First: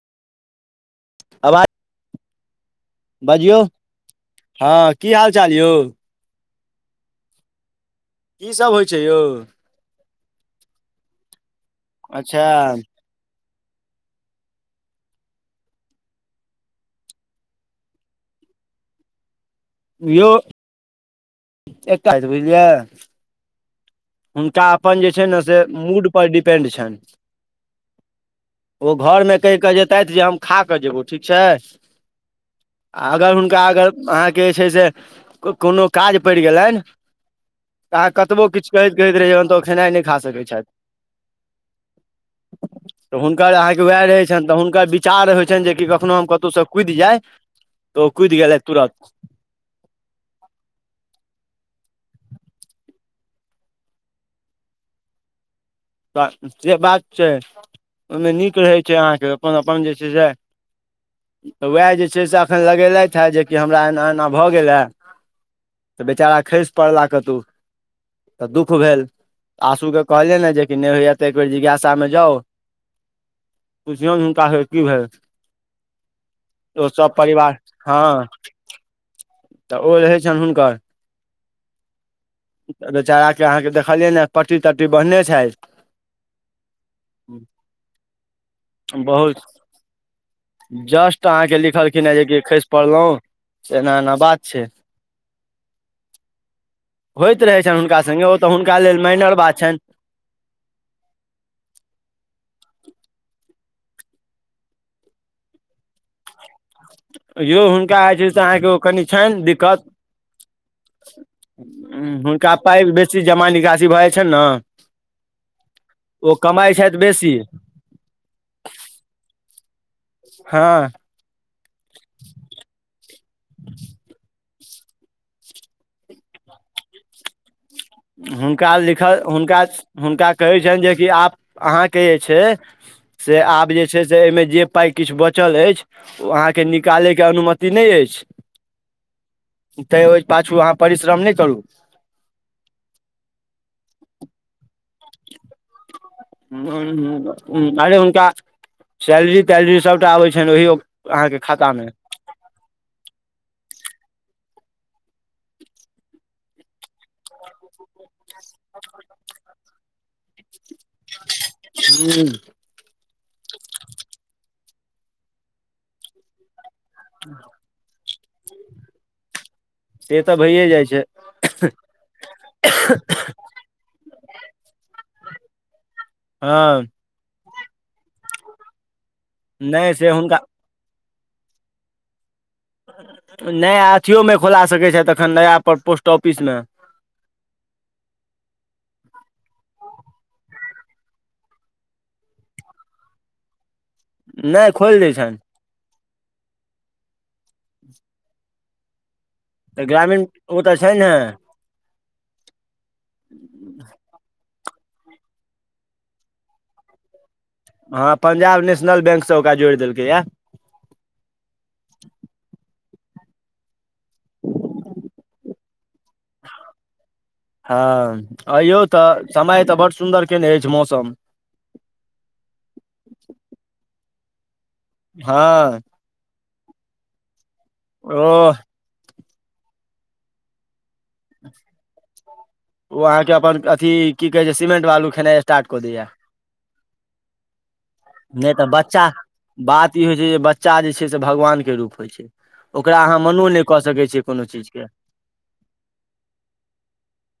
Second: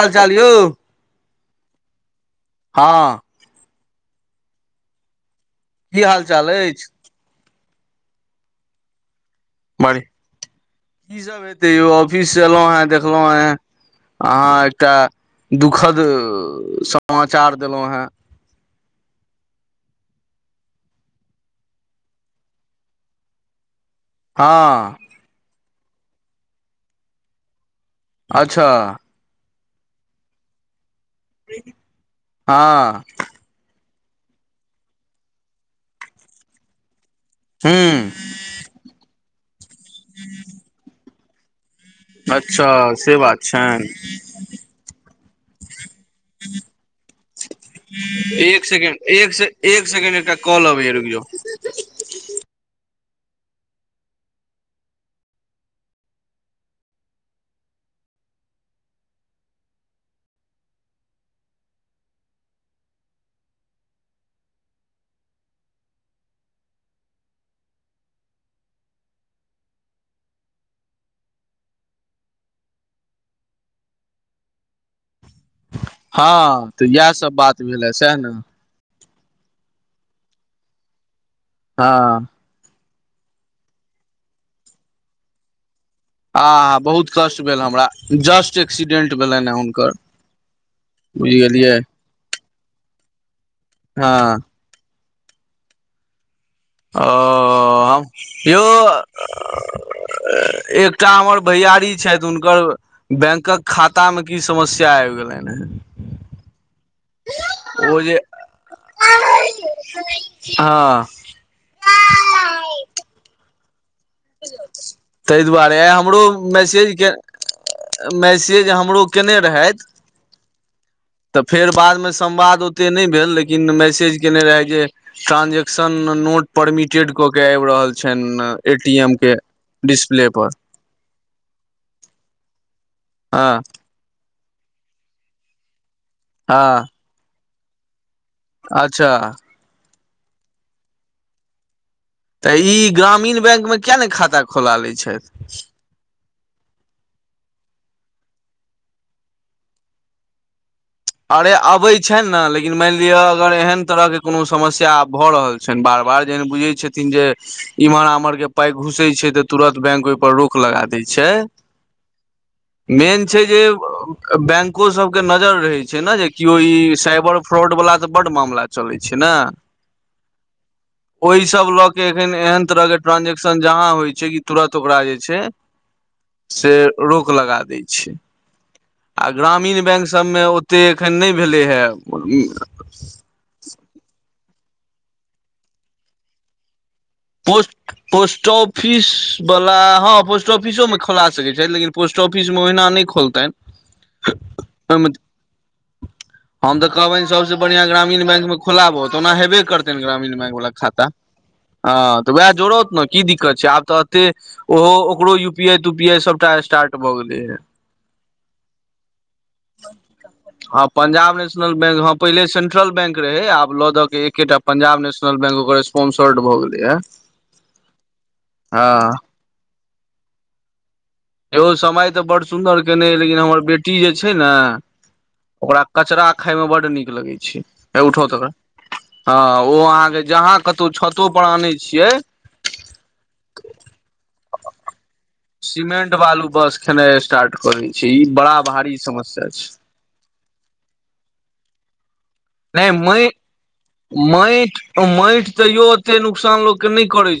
हाल चाल यौ आवाज [inaudible] हँ बजियौ हँ की हाल चाल यौ की हाल चाल एछ की सब होइ छै यौ बढिया की सब हेतै यौ ऑफिस अच्छा से एलहु हैं देखलहुं हैं अहाँ एकटा दुखद समाचार देलहुँ हेँ यौ एकटा बुझलियै हुनका हँ अपन जे छै ने से मूडपर डिपेंड छनि अच्छा ओ घरमे कहि कऽ जेतेथ जे हम खा कऽ जेबो ठीक छै हँ अगर हुनका अगर अहाँके जे छै से कोनो काज पेड़ गेलनि अहाँ हूँ कतबो किछु कहैत कहैत रैह जेबै तऽ ओ खेनाइ नहि खा सकैत छथि अच्छा से बात हुनकर अहाँके उएह छनि रहे छनि तऽ हुनकाच चार होइ छनि जेक कखनो हम कतहुसँ कुदि जाय तऽ ओ कुदि गेलै एक सेकेंड तुरत एक से एक सेकेंड एकटा कॉल अबैय रुकि जाउ तऽ से बात छै ओहिमे नीक रहै छै अहाँके अपन अपन जे छै से तऽ उएह जे छै से एखन लगेलथि हे जेकि हमरा एना एना भऽ गेलए बेचारा खसि पड़ला कतहु दुःख भेल आसू के कहलियै ने जे नहि होइया तऽ एक बेेर जिज्ञासामे जाउ बुझियौ हुनका की भेलै हँ तऽ ओ इएह सब परिवार बात भेले हँ सएह ने तऽ ओ रहै छै हुनकर हँ बेचारा के अहाँके देखलियै ने पट्टी तट्टी बढ़ने छैथ आ हा बहुत कष्ट भेल हमरा जस्ट एक्सीडेंट बहुत भेलनि हुनकर जस्ट बुझि अहाँ के गेलियै लिखलखिन ह जेक खेस पड़लहु एना एना हँ बात छै ओ होइत रहैत छनि हुनका हम सङ्गे ओ तऽ यौ हुनका लेल माइनर बात छनि एकटा हमर भैयरी छथि हुनकर बैंकक खाता मे की समस्या आब गेलनि हे यौ ओ हुनका जे होइ छै से अहाँके ओ कनि छनि दिक्कत हँ हूँ हुनका पाइ बेसी जमा निकासी भए जाय तै दुआरे आइ हमरो ओ कमाइ छथि मैसेजके बेसी मैसेज हमरो कयने रहथि हँ तऽ फेर बादमे संवाद ओते नय भेल लेकिन मैसेज केयने रहय जे ट्रांजेक्शन नोट परमिटेड क के आबि रहल छनि हुनका ए टी एम लिखल के हुनका डिस्प्ले हुनका पर कहै छनि जेकि आप अहाँके जे छै से हँ आब जे जे छै से एहिमे जे पाइ किछु बचल अछि ओ अहाँके हँ निकालैके अनुमति नय अछि अच्छा तै ओहि पाछू अहाँ परिश्रम नहि करू तऽ ई ग्रामीण बैंक मे किया ने खाता खोला लै छथि हूं हूं हूं अरे हुनका सैलरी तैलरी सभटा आबै छनि ओहियो अरे अबै छनि ने लेकिन मानि लिअ अगर एहन तरहके कोनो समस्या आब भऽ रहल छनि बार बार जेहन बुझैत छथि न जे इम्हर आमहर के पााय घुसे छै ते तुरत बैंक ओय पर रोक लगा देय छै हूँ मेन छै जे बैंको सब के नजर रहय छै ने जे केओ ई साइबर फ्रॉड वला तऽ बड्ड मामला चलै छै न से तऽ भइए जाइ छै ओहि सब लऽ के अखन ऐहन तरह के ट्रांजेक्शन जहाँ होइ छै कि तुरत ओकरा जे छै से हँ रोक लगा दै छै आ ग्रामीण नहि बैंक से हुनका सबमे ओ ते एखन नहि भेले हे नया अथियो मे खोला सकैत छथि एखन नया पोस्ट ऑफिस मे पोस्ट पोस्ट ऑफिस बला हँ पोस्ट ऑफिसो मे खोला सकैत छै लेकिन पोस पोस्ट ऑफिस मे ओहिना नहि खोलतनि नय खोल ओहिमे देय छन हम तऽ कहबनि सबसे बढ़ियां ग्रामीण बैंक मे खोलाबोथ ओना हेबे तऽ करते ग्रामीण बैंक ओ वला तऽ छै खाता ने ह तऽ वएह जोड़त ने की दिक्कत छै आब तऽ एते ओहो ओकरो यू पी आई तू पी आई सबटा स्टार्ट भऽ गेलै ये हँं पंजाब नेशनल बैंक से ओकरा जोड़ि देलकै ये हँ पंजाब नेशनल बैंक हँ पहिले सेंट्रल बैंक रहै आब लऽ दऽ क एकेटा पंजाब नेशनल बैंक ओकर स्पोंसर्ड भऽ गेले ये हँ अयौ तऽ समय तऽ बड सुन्दर केने अछि मौसम एगो समय तऽ बड़ सुन्दर केयने रहिये हमर बेटी जे छै ने हँ ओकरा कचरा खायमे बड्ड नीक लगै छै हे उठाऊ त कनी ओह हँ ओ अहाँके जहाँ कतहु छतो पर आनै छियै ओ अहाँके अपन अथी की कहे छै सिमेंट वालू खेनाइ स्टार्ट कऽ देय ये सीमेंट बालू बस खेनाइ स्टार्ट करे छै ई बड़ा भारी समस्या छै इ होइ छै जे बच्चा जे छै से भगवान के रूप होइ छै नहि ओकरा अहाँ मनो नहि कऽ सकै छियै कोनो चीज माइट के माइट तैयो ओते नुकसान लोक के नुकसान नय करय छै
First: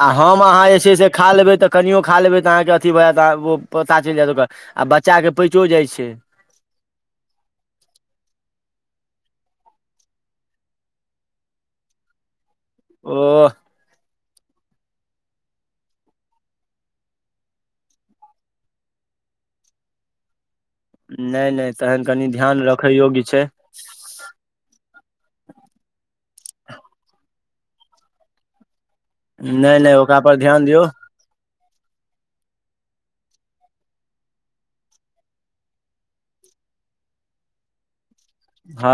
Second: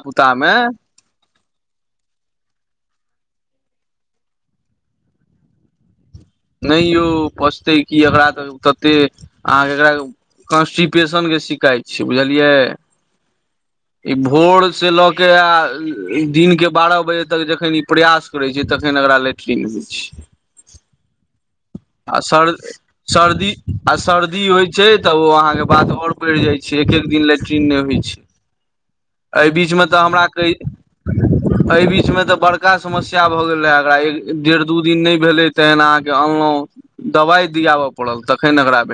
आ हम अहाँ जे छै से खा लेबै तऽ कनियओ खा लेबै तऽ अहाँके अथी भऽ जायत अहाँ ओ पता चलि जायत ओकर आ बच्चा के पइचो जाइ छै नहि यौ पचतै कि एकरा तऽ तते अहाँके एकरा कन्स्टिट्यशन के शिकायत छै बुझलियै। ओ। ई भोर से लऽ के आ दिन के बारह बजे तक जखन ई प्रयास करै छियै तखन एकरा लैट्रिंग दै छियै नहि नहि तहन कनि सर ध्यान रखैयोग्य छै। सर्दी आ सर्दी होइत छै तऽ ओ अहाँकेँ बात आओर बढ़ि जाइत छै एक एक दिन लैट्रिन नहि होइत छै एहि नहि बीचमे नहि तऽ ओकरा हमरा पर कह। ध्यान दियौ एहि बीच मे तऽ बड़का समस्या भऽ गेल रहे एकरा एक डेढ़ दू दिन नहि भेलै तेन अहाँकेँ अनलहुँ दवाई दियाबऽ पड़ल तऽ ह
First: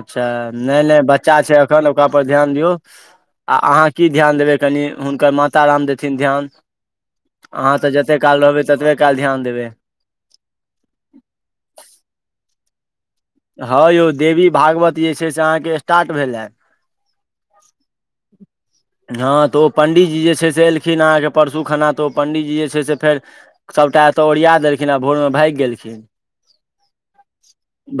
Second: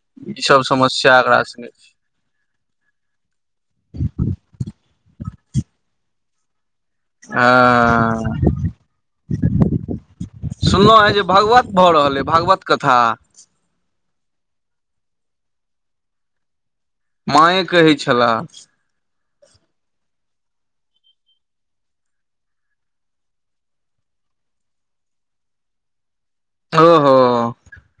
अच्छा ईसभ नहि नहि समस्या बच्चा एकरा छै। सने एखन ओकरा पर ध्यान दियौ आ अहाँ कि ध्यान देबै कनि हुनकर माता राम देथिन ध्यान अहाँ तऽ जते काल हँ रहबै ततबे काल ध्यान देबै। सुनलहुँ हे जे भागवत भऽ रहल अ भागवत कथा। हँ यौ देवी भागवत जे छै से अहाँकेँ स्टार्ट भेलए। माँए कहै छलाह। हँ तऽ ओ पण्डितजी जे छै से एलखिन अहाँकेँ परसू खाना तऽ ओ पण्डीजी जे छै से फेर सभटा एतय ओरिया देलखिन आ भोरमे भागि गेलखिन। ओहो।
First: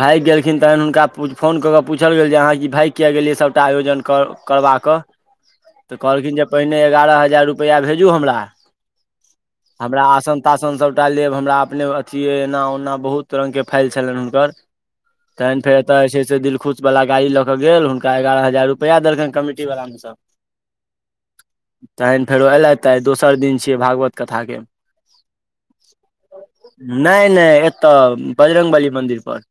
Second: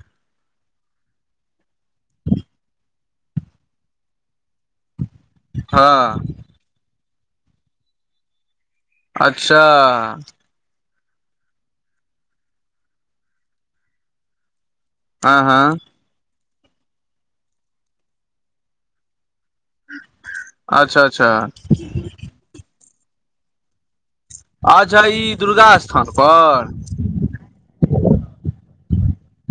भागि गेलखिन तखन हुनका फोन कऽ कऽ पूछल गेल जे अहाँ कि भागि किया गेलियै सभटा आयोजन कर करबाक क तऽ हँ कहलखिन जे पहिने एगारह हजार रुपआ भेजू हमरा अच्छा हमरा आसन। शाशन सभटा लेब हमरा अपने अथी एना ओना बहुत रंग के फाइल छलनि हुनकर। हँ न हँ फेरता ह ऐसे दिल खुद वला गाड़ी लऽ के गेल हुनका एगारह हजार रुपैआ देलखनि कमिटी वालला मे सभ अच्छा अच्छा। तहन फेरो एयलथि त आ दोसर दिन छियै भागवत। कथा के अच्छा ई दुर्गा स्थान पर नहि नहि एत बजरंग बली मन्दिर पर।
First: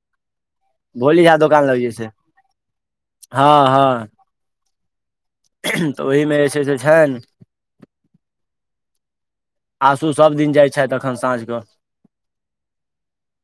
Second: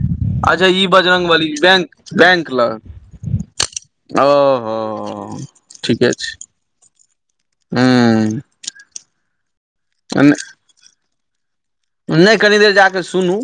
अच्छा ई भोली बजरंग झा बली दोकान लग जे बैक छै बैक हँ हँ लग ओ ओ तऽ ठीके छै ओहिमे जे से छनि ह आँसू सभ दिन जाइ छथि एखन साँझ नहि कनी देर जा कऽ सुनू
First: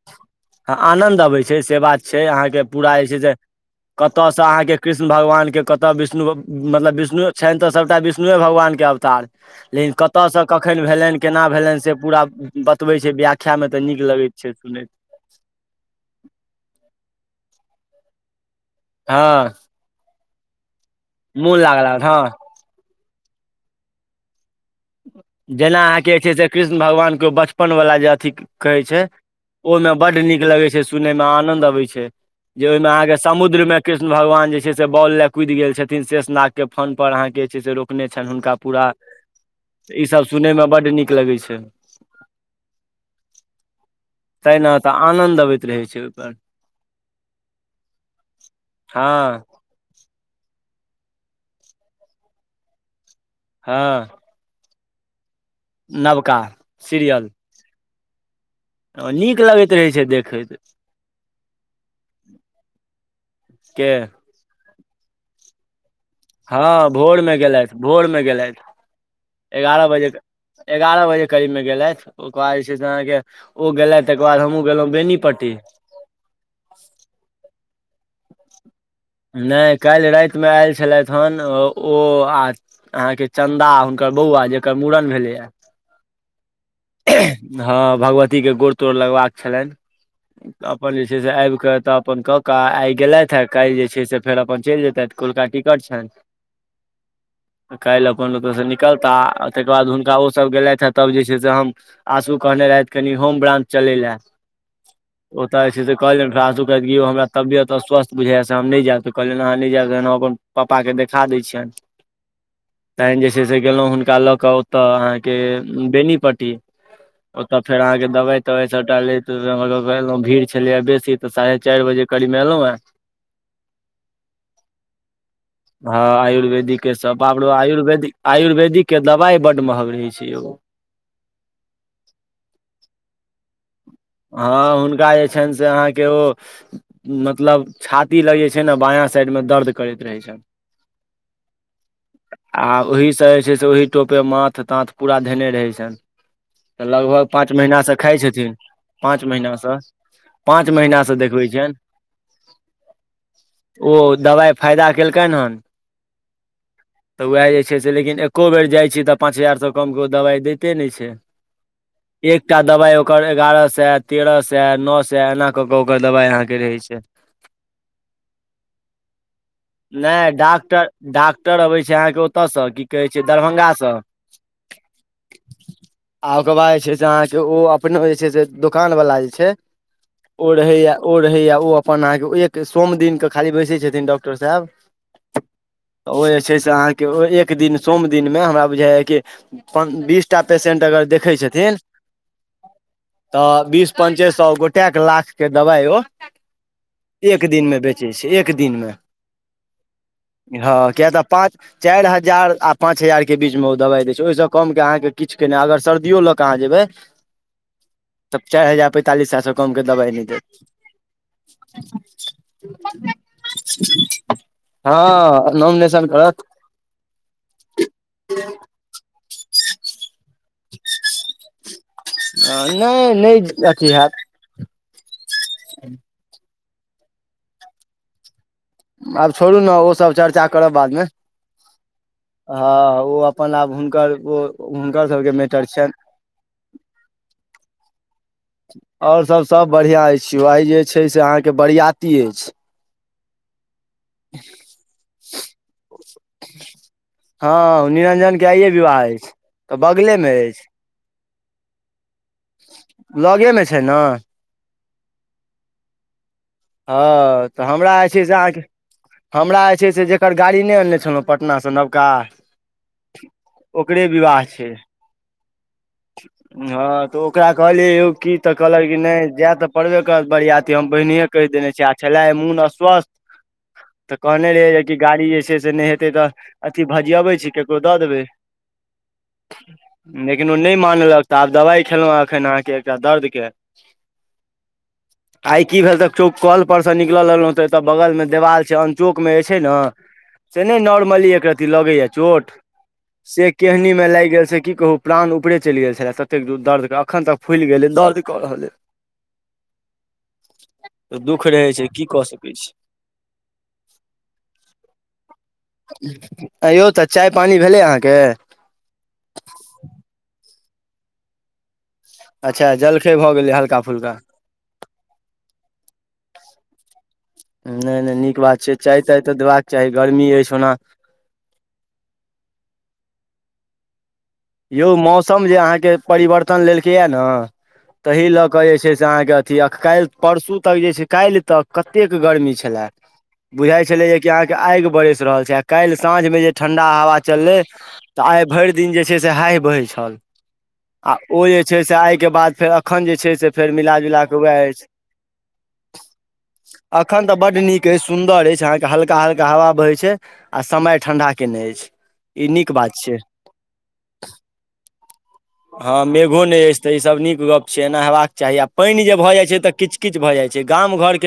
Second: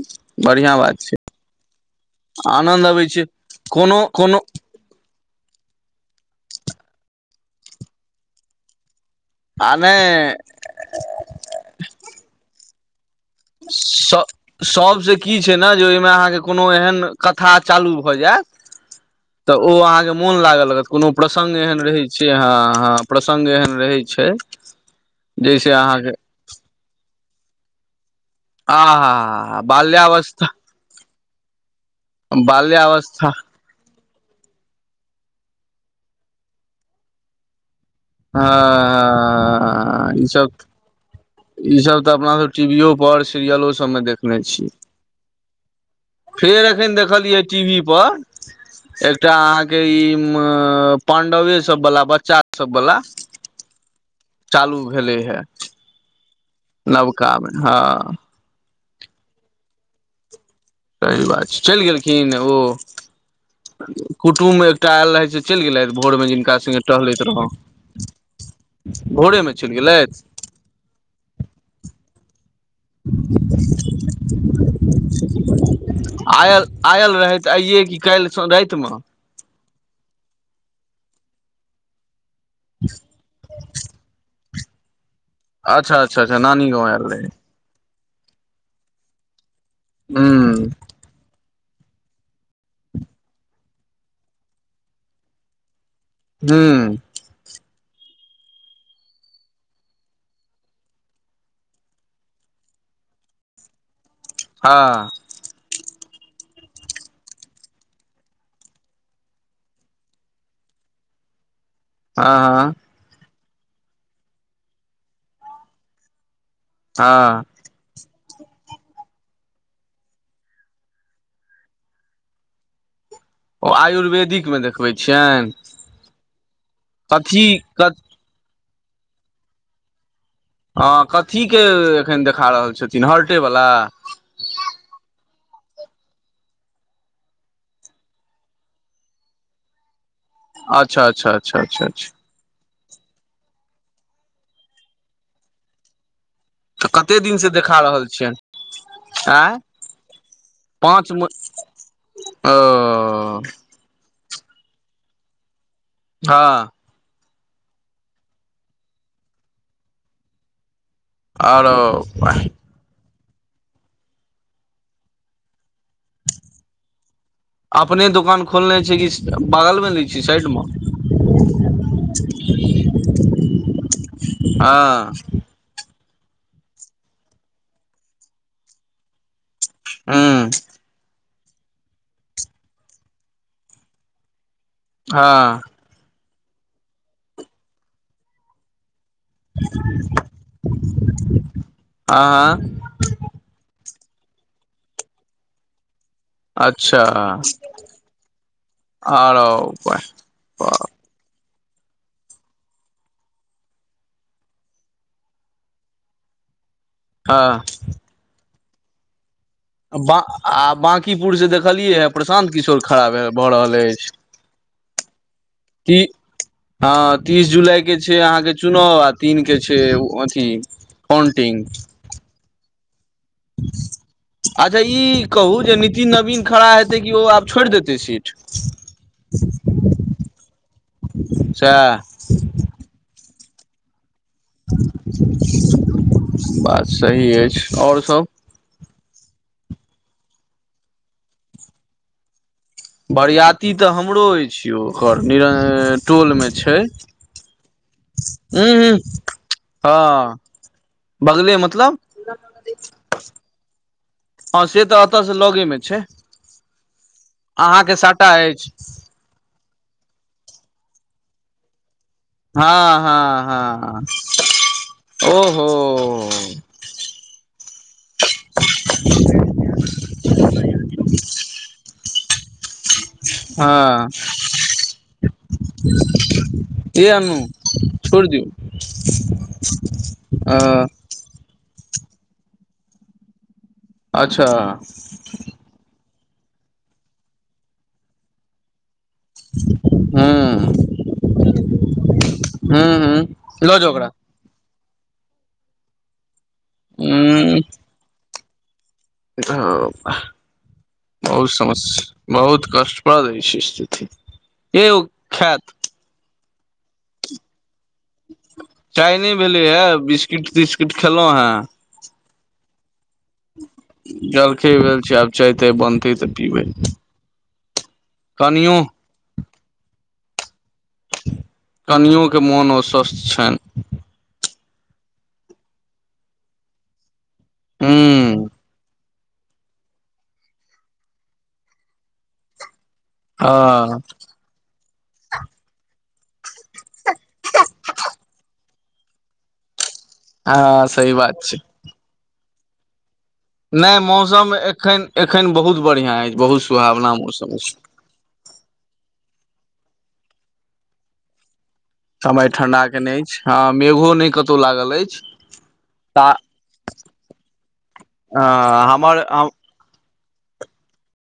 बढ़िआ बात छै आनंद अबै से बात छै अहाँके आनन्द पूरा जे अबैत छै से कोनो कोनो। कतयसँ अहाँके कृष्ण भगवानके कतऽ विष्णु मतलब विष्णु छनि तऽ सभटा विष्णुए भगवानके अवतार। आ लेकिन नहि कतयसँ कखन भेलनि केना भेलनि से पूरा बतबै छै व्य सुख्या मे तऽ नीक लगैत छै सुनैत। कि छै ने जे ओहिमे अहाँकेँ कोनो एहन कथा चालू भऽ जायत हँ। तऽ ओ अहाँकेँ मोन लागल लागत कोनो प्रसंग मोन एहन लागल रहै हँ छै ह ह प्रसङ्ग एहन रहै छै। जैसे जेना अहाँके अहाँकेँ जे छै से कृष्ण भगवान के बचपन वला जे अथि आ कहै छै हा हा ओहिमे बड्ड नीक बाल्यावस्था लगै छै। सुनय मे आनंद अबैत छै जे ओहिमे अहाँकेँ बाल्यावस्था समुद्र मे कृष्ण भगवान जे छै से बॉल लए कुदि गेल छथिन शेष नागके फन पर अहाँके जे छै से रोप। ने छनि हुनका पूरा। ईसभ इ सभ सुनयमे बड्ड नीक लगै छै ई सभ तऽ अपना सभ टीवी पर सीरियलो सभ मे देख तै छी ने तऽ आनन्द अबैत रहै छै ओहिपर फेर एखन देखलियै टीवी पर एकटा हँ अहाँकेँ ई पांडवे सभ वाला बच्चा सभ वाला हँ। चालू भेलै हे। नवका। नवका मे हँ ओ नीक लगैत रहै छै देखैत। सही बात छै चलि गेलखिन ओ के कुटुम्ब एकटा आयल रहे से चलि गेले। भोर मे जिनका हँ सगे भोर टहलैत मे रह गेलथि भोर मे गेलथि भोरे मे चलि एगारह बजे गेलथि। एगारह बजे करीब मे गेलथि। ओकर बाद जे छै से अहाँकेँ ओ गेलथि तकर बाद हमहूँ गेलहुँ बेनीपट्टी। आयल आयल रहैत आइयए कि काल्हि राति मे नहि काल्हि रातिमे आयल छलथि हेन ओ। अहा के चंन्दा हुनकर बौआ जेकर मुड़न भेले या अच्छा अच्छा नी वय रहल रहै हँ भगवती के गोड़ तोर लगबाक छलनि हूँ अपन जे छै से आबि कऽ तब। अपन कऽ कऽ आइ गेलथि हे काल्हि जे छै से फेर अपन चलि जेतथि कोलका टिकट छनि। हू। काल्हि अपन ओतयसँ निकलताह आ ताकर बाद हुनका ओसभ गेलथि हे तब जे छै से हम। आँसू कहने रहथि कनि होम ब्रांच चलय लए हँ। ओतय जे छै से कहलियनि फासौ हमरा तबियत स्वस्थ बुझाइ से हम नहि जायब तऽ कहलियनि अहाँ नहि जायब त पापा के देखा दै छियनि। हँ हँ। तखन जे छै से गेलहुँ हुनका लऽ कऽ ओतय अहाँकेँ बेनीपट्टी हँ। तब फेर अहाँकेँ दवाइ तवाइ सब डालैतलहुँ भीड़ छलैय बेसी तऽ साढ़े चारि बजे कड़ी महलो ओ आयुर्वेदिक मे देखबै छियनि हँ आयुर्वेदिके कथी सबो कथ आयुर्वेदिक आयुर्वेदिकके दवाइ बड़ महग रहै छै यगो कथी के एखन देखा रहल छथिन हर्टे वला? हँ हुनका जे छनि से अहाँकेँ ओ मतलब छाती लग जे छै ने बायाँ साइड मे दर्द करैत रहै छै। अच्छा अच्छा अच्छा आ ओहीसँ जे छै से ओहि टोपे माथ ताथ पूरा धेने रहैत छनि। त तऽ कते लगभग दिन से पाँच देखा महिनासँ रहल खाय छियनि छथिन। पाँच महीना आँय से पाँच महीना से देखबई छन। ओ ओ दबाइ फायदा केलकनि हैं हा तऽ उएह जे छै से लेकिन एको बेर जाइ छियै तऽ पाँच हजार सँ कमके ओ दबाइ दैते नहि छै आओरो बही दबाइ ओकर एगारह सए तेरह सए नओ सए एना कऽ कऽ ओकर दबाइ अहाँकेँ रहै छै। अपने दोकान खोलने छै कि बगल मे लै छी नय साइड मे डाक्टर डाक्टर आबय छय अहाँकेँ ओतयसँ कि कहै छै दरभंगासँ हँ आ ओकर बाद जे छै से अहाँकेँ ओ अपन जे छै से दोकान वला जे छै हूँ ओ रहे य ओ रहे य ओ अपन अहाँकेँ एक सोम दिनके खाली बैसै छथिन डॉक्टर साहेब हँ ओ जे छै से अहाँकेँ एक दिन सोम दिन मे हमरा बुझाइ है कि बीसटा पेसेंट अगर देखै छथिन आँ तऽ बीस पंचे सए गोटएके लाख के दवाइ ओ अच्छा एक दिनमे बेचै छै एक दिनमे आरो हँ किया तऽ पाँच चारि हजार आ पाँच हजारके बीचमे ओ दबाइ दै छै ओहिसँ कम कऽ अहाँकेँ किछु केना अगर सर्दि लऽ कऽ अहाँ जेयबै हँ तब चार हजार प ब आ बाँंकीपुर से देखलियै हे प्रशान्त किशोर खरा है होरहलय अछि हँ कि नॉमिनेशन करत तीस जुलाई के छय अहाँकेँ नओ आ तीन के छै अथी पन्टिंग नहि नहि अथि हैत अच्छा ई कहू जे नीतिन नवीन खड़ा हेतै कि ओ आब छोड़ि देतै सीट। आब छोड़ू ने ओसभ चर्चा करब बादमे। सएह हँ ओ अपन आब हुनकर ओ हुनकर सबके मैटर छियनि बात सही अछि आओर सभ आओर सभ सभ बढ़िआँ छी वही जे छै से अहाँकेँ बरियाती अछि। बरियाती तऽ हमरो अछि ओ ओकर निरन टोलमे छै। हँ निरंजनके आइे उहूं विवाह अछि तऽ बगलेमे अछि बगले मतलब ज लगेमे छै ने हँ से तऽ एतयसँ लगेमे छै हँ तऽ हमरा अहाँके जे छै साटा से अहाँकेँ अछि हमरा जे छै से जकर गाड़ी नहि अनने छलहुँ पटनासँ नबका हँ हँ हँ छै ओहो। हँ तऽ ओकरा कहलियै यौ की तऽ कहलक कि नहि जाय तऽ पड़बे करत बरिआती हम बहिने कहि देने छै आ छलै मोन अस्वस्थ। हँ तऽ कहने रहि कि गाड़ी जे छै से नहि हेतै तऽ अथी ये भजियबै अनु छी ककरो दऽ देबै [inaudible] लेकिन ओ नहि अ मानलक तऽ आब दबाइ खेलहुँ एखन अहाँकेँ एकटा दर्दके। अच्छा। आइ की भेल त चौ कल पर से निकल रहलूँ ते एतऽ बगल मे देवाल छै चौक मे जे छै ने हूं से नहि नॉर्मली एक रती लगे या चोट। हँ हँ। से केहनी मे लागि गेल से की कहू। प्राण ऊपरे चलि गेल छलै ततेक दर्द, अखन तक फुलि गेलै दर्द कऽ रहलै। ह अइ दुःख बहुत रहै समस छै की कऽ सकै बहुत छी कष्टप्रद होए छै स्थिति ए ओ खेत अयौ तऽ चाय पानी भेले अहाँकेँ चाय नहि भेलै हे बिस्किट तिस्किट खेलहु हूँ अच्छा जलखै भऽ गेलै हल्का फुलका। जलखे भेल छै आब चाय ताय बनतै तऽ पीबै। नहि नहि नीक बात कनियो छै चाय ताय तऽ देबाक चाही गर्मी अछि ओना। कनियो के मोन अस्वस्थ छनि। यौ मौसम जे अहाँकेँ परिवर्तन लेलकै यए ने हँ। एय लऽ कऽ जे छै से अहाँकेँ अथी काल्हि परसू तक जे छै काल्हि तक कतेक गर्मी छलै बुझाइत हँ छलै जेक अहाँकेँ आगि बरसि रहल छै आ काल्हि साँझमे जे ठण्डा हवा चललै तऽ आइ भरि दिन जे छै से हाहि बहै छल। हँ सही आ ओ बात जे छै से आइके बाद फेर अखन जे छै से फेर नहि मिला जुला कऽ मौसम उएह अछि एखन एखन बहुत बढ़िआँ अछि, बहुत सुहावना अखन तऽ मौसम बड्ड अछि। नीक सुन्दर अछि अहाँकेँ हल्का हल्का हवा बहय छै आ समय ठंडा केने अछि समय ई नीक ठण्डा बात केने छै अछि, हँ मेघो नहि कतहु लागल अछि। हँं ता मेघो नहि अछि तऽ ईसभ नीक गप्प छै एना हेबाक चाही आ पानि जे हमर भऽ हम जाइत छै तऽ किछु। किछु भऽ जाइ छै गाम घर के